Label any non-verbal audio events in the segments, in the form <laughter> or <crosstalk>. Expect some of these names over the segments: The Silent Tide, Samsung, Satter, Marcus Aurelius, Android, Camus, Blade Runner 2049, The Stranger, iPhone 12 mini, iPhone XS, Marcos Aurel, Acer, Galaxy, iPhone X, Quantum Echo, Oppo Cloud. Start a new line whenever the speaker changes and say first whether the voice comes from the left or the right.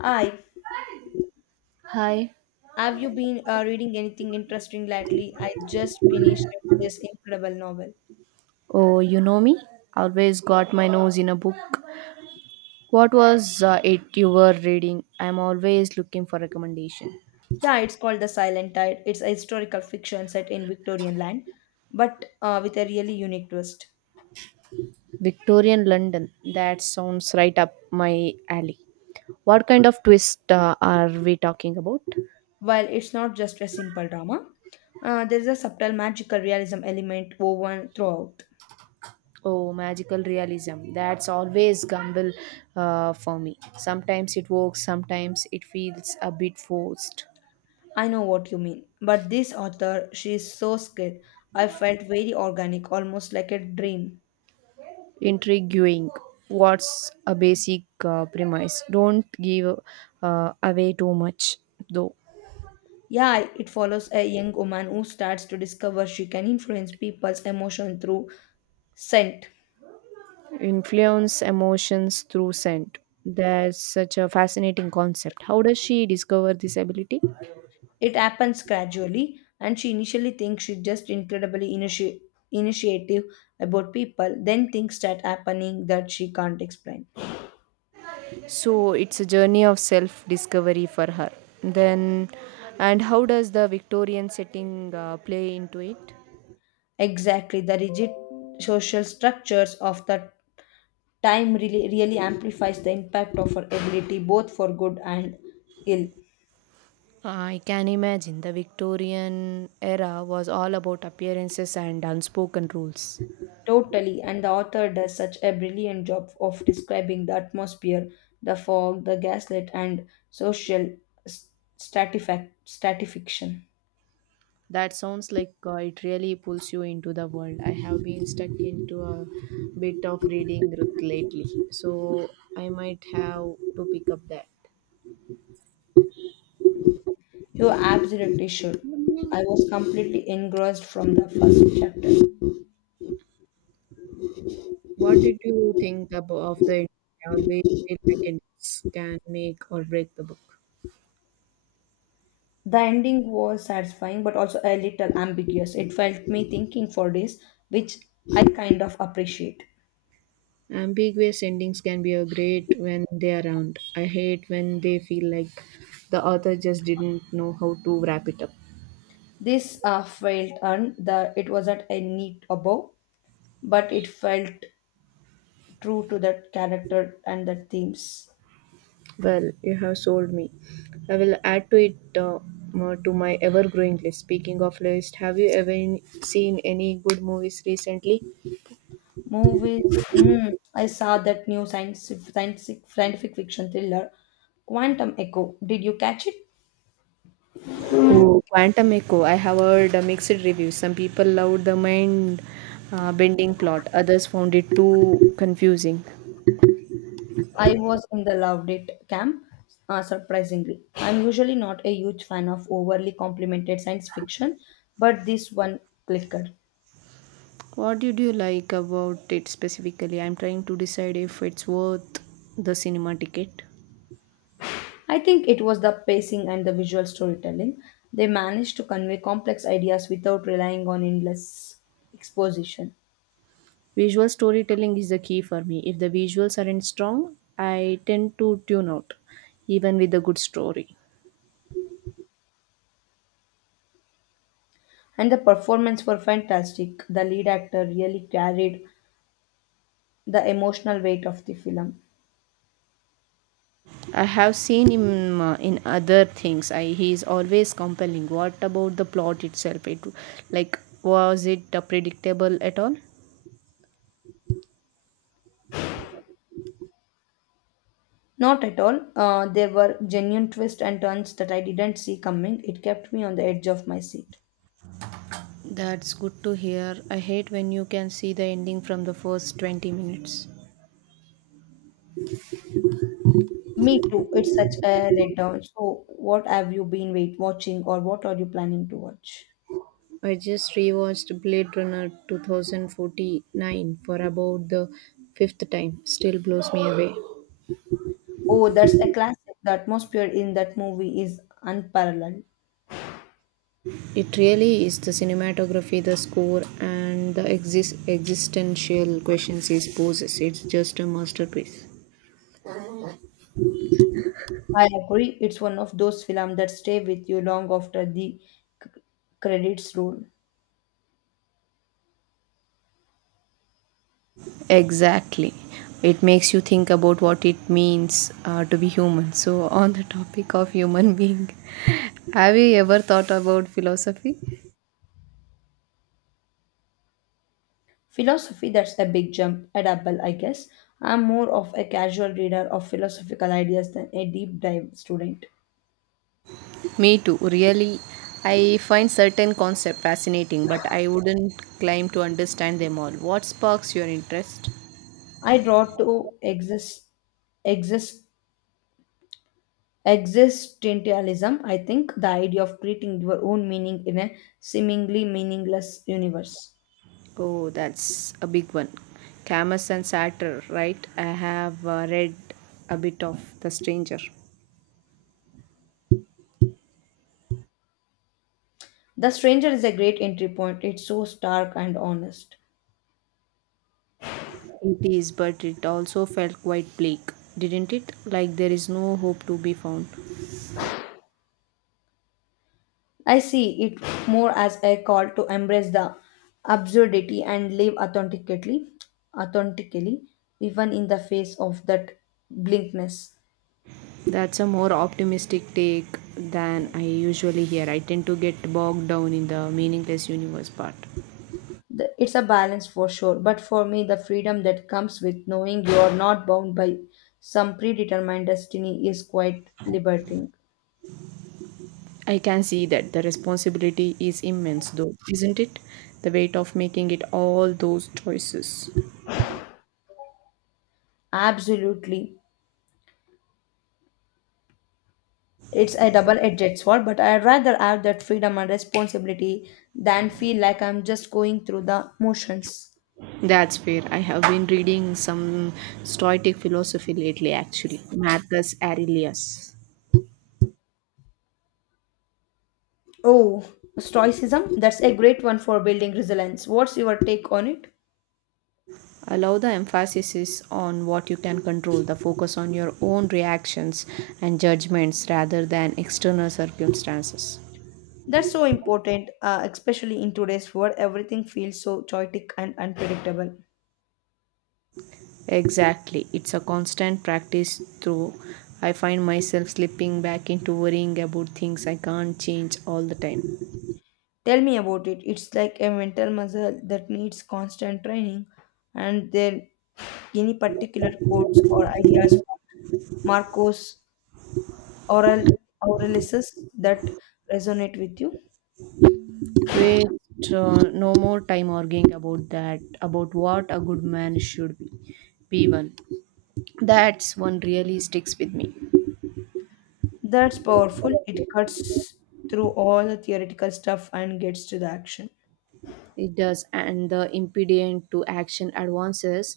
left: Hi,
right: Hi.
left: have you been reading anything interesting lately? I just finished this incredible novel.
right: Oh, you know me? Always got my nose in a book. What was it you were reading? I'm always looking for recommendation.
left: Yeah, it's called The Silent Tide. It's a historical fiction set in Victorian land, but with a really unique twist.
right: Victorian London. That sounds right up my alley. What kind of twist are we talking about?
left: While it's not just a simple drama, there's a subtle magical realism element woven throughout.
right: Oh, magical realism. That's always gamble for me. Sometimes it works, sometimes it feels a bit forced.
left: I know what you mean, but this author, she is so skilled. I felt very organic, almost like a dream.
right: Intriguing. What's a basic premise? Don't give away too much, though.
left: Yeah, it follows a young woman who starts to discover she can influence people's emotion through scent.
right: Influence emotions through scent. That's such a fascinating concept. How does she discover this ability?
left: It happens gradually, and she initially thinks she's just incredibly initiative about people. Then things start happening that she can't explain.
right: So it's a journey of self discovery for her. Then, and how does the Victorian setting play into it?
left: Exactly, the rigid social structures of the time really, really amplifies the impact of her ability, both for good and ill.
right: I can imagine the Victorian era was all about appearances and unspoken rules.
left: Totally, and the author does such a brilliant job of describing the atmosphere, the fog, the gaslit, and social s- stratification.
right: That sounds like it really pulls you into the world. I have been stuck into a bit of reading rut lately, so I might have to pick up that.
left: You absolutely should. I was completely engrossed from the first chapter.
right: What did you think about of the ending? I always feel like endings can make or break the book.
left: The ending was satisfying but also a little ambiguous. It felt me thinking for days, which I kind of appreciate.
right: Ambiguous endings can be a great when they are around. I hate when they feel like the author just didn't know how to wrap it up.
left: This felt earned, the, it wasn't a neat above, but it felt true to that character and that themes.
right: Well, you have sold me. I will add to it more to my ever-growing list. Speaking of list, have you ever seen any good movies recently?
left: Movies. Mm, I saw that new science, scientific scientific fiction thriller, Quantum Echo. Did you catch it?
right: Oh, Quantum Echo. I have heard a mixed reviews. Some people loved the mind-bending plot. Others found it too confusing.
left: I was in the loved it camp. Surprisingly, I'm usually not a huge fan of overly complimented science fiction, but this one clicked.
right: What did you like about it specifically? I'm trying to decide if it's worth the cinema ticket.
left: I think it was the pacing and the visual storytelling. They managed to convey complex ideas without relying on endless exposition.
right: Visual storytelling is the key for me. If the visuals aren't strong, I tend to tune out, even with a good story.
left: And the performance were fantastic. The lead actor really carried the emotional weight of the film.
right: I have seen him in other things. He is always compelling. What about the plot itself? It like was it predictable at all?
left: Not at all. There were genuine twists and turns that I didn't see coming. It kept me on the edge of my seat.
right: That's good to hear. I hate when you can see the ending from the first 20 minutes.
left: Me too. It's such a letdown. So, what have you been wait watching, or what are you planning to watch?
right: I just rewatched Blade Runner 2049 for about the fifth time. Still blows me away.
left: Oh, that's a classic. The atmosphere in that movie is unparalleled.
right: It really is the cinematography, the score, and the existential questions it poses. It's just a masterpiece.
left: I agree. It's one of those films that stay with you long after the c- credits roll.
right: Exactly. It makes you think about what it means to be human. So, on the topic of human being, <laughs> have you ever thought about philosophy?
left: Philosophy, that's the big jump at Apple, I guess. I'm more of a casual reader of philosophical ideas than a deep dive student.
right: Me too. Really, I find certain concepts fascinating, but I wouldn't claim to understand them all. What sparks your interest?
left: I draw to exist, existentialism, I think, the idea of creating your own meaning in a seemingly meaningless universe.
right: Oh, that's a big one. Camus and Satter, right? I have read a bit of The Stranger.
left: The Stranger is a great entry point, it's so stark and honest.
right: It is, but it also felt quite bleak, didn't it? Like there is no hope to be found.
left: I see it more as a call to embrace the absurdity and live authentically, even in the face of that blinkness.
right: That's a more optimistic take than I usually hear. I tend to get bogged down in the meaningless universe part.
left: It's a balance for sure, but for me, the freedom that comes with knowing you are not bound by some predetermined destiny is quite liberating.
right: I can see that the responsibility is immense, though, isn't it? The weight of making it all those choices.
left: Absolutely. It's a double edged sword, but I'd rather have that freedom and responsibility than feel like I'm just going through the motions.
right: That's fair. I have been reading some Stoic philosophy lately, actually. Marcus Aurelius.
left: Oh, stoicism. That's a great one for building resilience. What's your take on it?
right: Allow the emphasis on what you can control, the focus on your own reactions and judgments rather than external circumstances.
left: That's so important, especially in today's world. Everything feels so chaotic and unpredictable.
right: Exactly. It's a constant practice, though I find myself slipping back into worrying about things I can't change all the time.
left: Tell me about it. It's like a mental muscle that needs constant training. And then, any particular quotes or ideas from Aurel, Aurelius that resonate with you?
right: Waste no more time arguing about that, about what a good man should be. P1. That's one really sticks with me.
left: That's powerful. It cuts through all the theoretical stuff and gets to the action.
right: It does, and the impediment to action advances.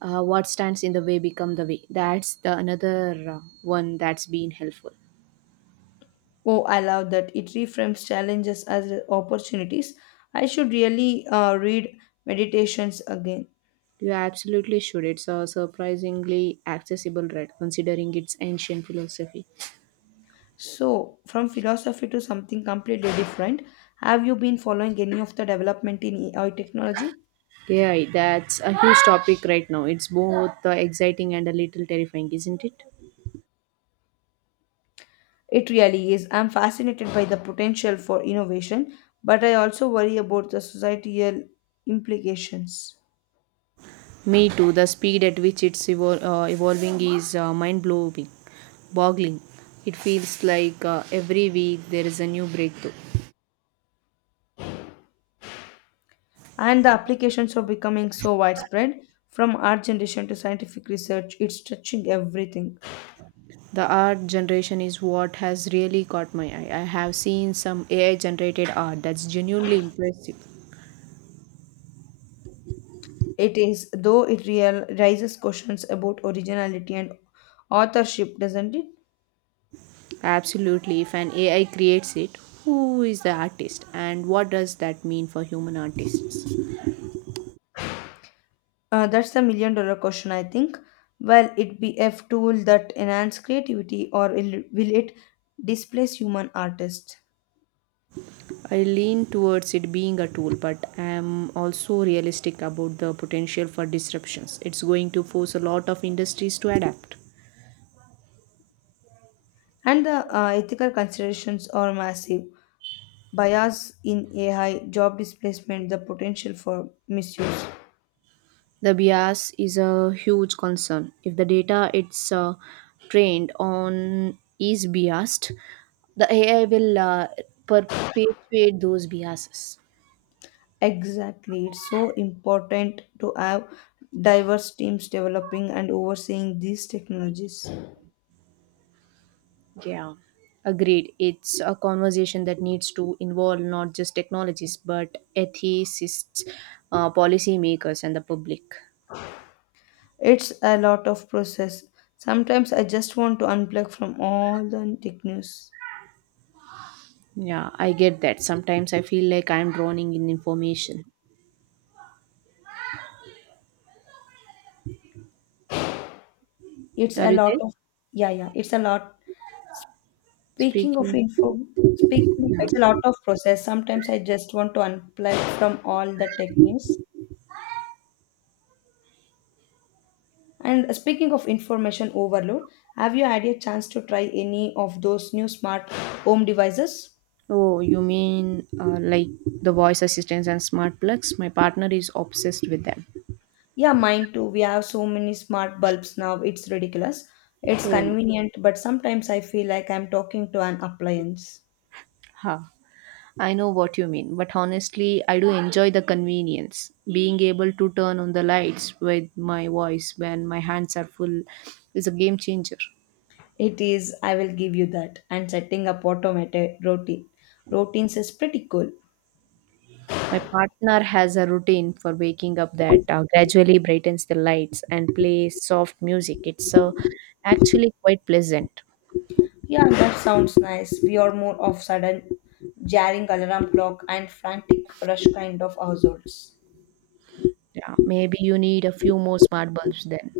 right: What stands in the way become the way. That's the another one that's been helpful.
left: Oh, I love that. It reframes challenges as opportunities. I should really read Meditations again.
right: You absolutely should. It's a surprisingly accessible read, considering its ancient philosophy.
left: So, from philosophy to something completely different, have you been following any of the development in AI technology?
right: AI, that's a huge topic right now. It's both exciting and a little terrifying, isn't it?
left: It really is. I'm fascinated by the potential for innovation, but I also worry about the societal implications.
right: Me too. The speed at which it's evolving is boggling. It feels like every week there is a new breakthrough.
left: And the applications are becoming so widespread from art generation to scientific research. It's touching everything.
right: The art generation is what has really caught my eye. I have seen some AI-generated art that's genuinely impressive.
left: It is, though raises questions about originality and authorship, doesn't it?
right: Absolutely, if an AI creates it, who is the artist, and what does that mean for human artists?
left: That's the $1 million question, I think. Will it be a tool that enhance creativity, or will it displace human artists?
right: I lean towards it being a tool, but I am also realistic about the potential for disruptions. It's going to force a lot of industries to adapt.
left: And the ethical considerations are massive. Bias in AI, job displacement, the potential for misuse.
right: The bias is a huge concern. If the data it's trained on is biased, the AI will perpetuate those biases.
left: Exactly. It's so important to have diverse teams developing and overseeing these technologies.
right: Yeah, agreed. It's a conversation that needs to involve not just technologists but ethicists, policymakers, and the public.
left: It's a lot of process. Sometimes I just want to unplug from all the tech news.
right: Yeah, I get that. Sometimes I feel like I'm drowning in information.
left: It's
right: Are
left: a
right: you
left: lot
right: there?
left: of yeah, yeah. It's a lot. Speaking of
right: Speaking.
left: info, speaking,
right: Yeah.
left: it's a lot of process. Sometimes I just want to unplug from all the tech news. And speaking of information overload, have you had a chance to try any of those new smart home devices?
right: Oh, you mean like the voice assistants and smart plugs? My partner is obsessed with them.
left: Yeah, mine too. We have so many smart bulbs now, it's ridiculous. It's
right: Oh,
left: convenient, but sometimes I feel like I'm talking to an appliance.
right: ha. I know what you mean, but honestly, I do enjoy the convenience. Being able to turn on the lights with my voice when my hands are full is a game changer.
left: It is, I will give you that. And setting up automated routines is pretty cool.
right: My partner has a routine for waking up that gradually brightens the lights and plays soft music. It's actually quite pleasant.
left: Yeah, that sounds nice. We are more of sudden jarring alarm clock and frantic rush kind of households.
right: Yeah, maybe you need a few more smart bulbs then.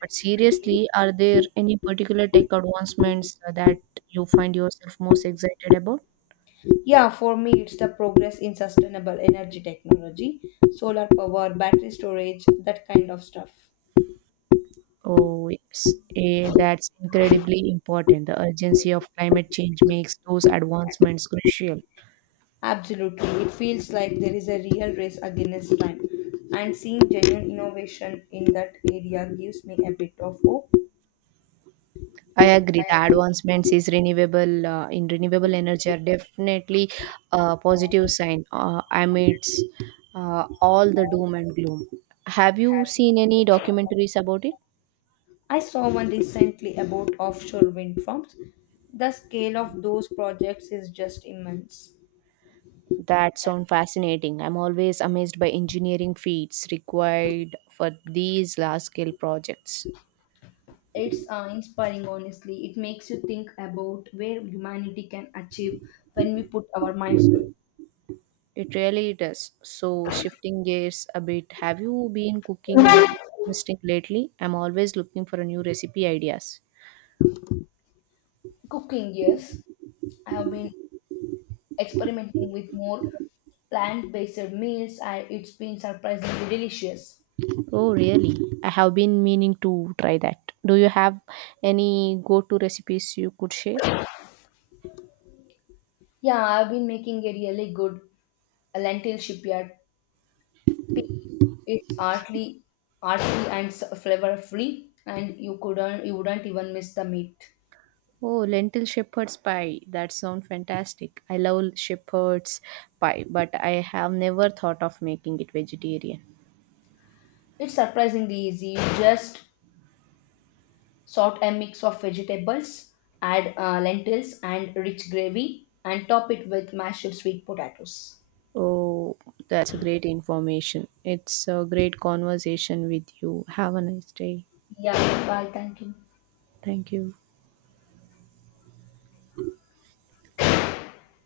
right: But seriously, are there any particular tech advancements that you find yourself most excited about?
left: Yeah, for me, it's the progress in sustainable energy technology, solar power, battery storage, that kind of stuff.
right: Oh, yes. Eh, that's incredibly important. The urgency of climate change makes those advancements crucial.
left: Absolutely. It feels like there is a real race against time. And seeing genuine innovation in that area gives me a bit of hope.
right: I agree. The
left: I agree.
right: advancements is renewable in renewable energy are definitely a positive sign amidst all the doom and gloom. Have you seen any documentaries about it?
left: I saw one recently about offshore wind farms. The scale of those projects is just immense.
right: That sound fascinating. I'm always amazed by engineering feats required for these large scale projects.
left: It's inspiring, honestly. It makes you think about where humanity can achieve when we put our minds to it.
right: It really does. So shifting gears a bit, have you been cooking anything interesting lately? I'm always looking for a new recipe ideas.
left: Cooking, yes. I have been experimenting with more plant-based meals and it's been surprisingly delicious.
right: Oh, really? I have been meaning to try that. Do you have any go to recipes you could share?
left: Yeah, I've been making a really good lentil shipyard. It's artly, and flavor-free, and you wouldn't even miss the meat.
right: Oh, lentil shepherd's pie. That sounds fantastic. I love shepherd's pie, but I have never thought of making it vegetarian.
left: It's surprisingly easy. You just sort a mix of vegetables, add lentils and rich gravy, and top it with mashed sweet potatoes.
right: Oh, that's a great information. It's a great conversation with you. Have a nice day.
left: Yeah, bye. Thank you.
right: Thank you.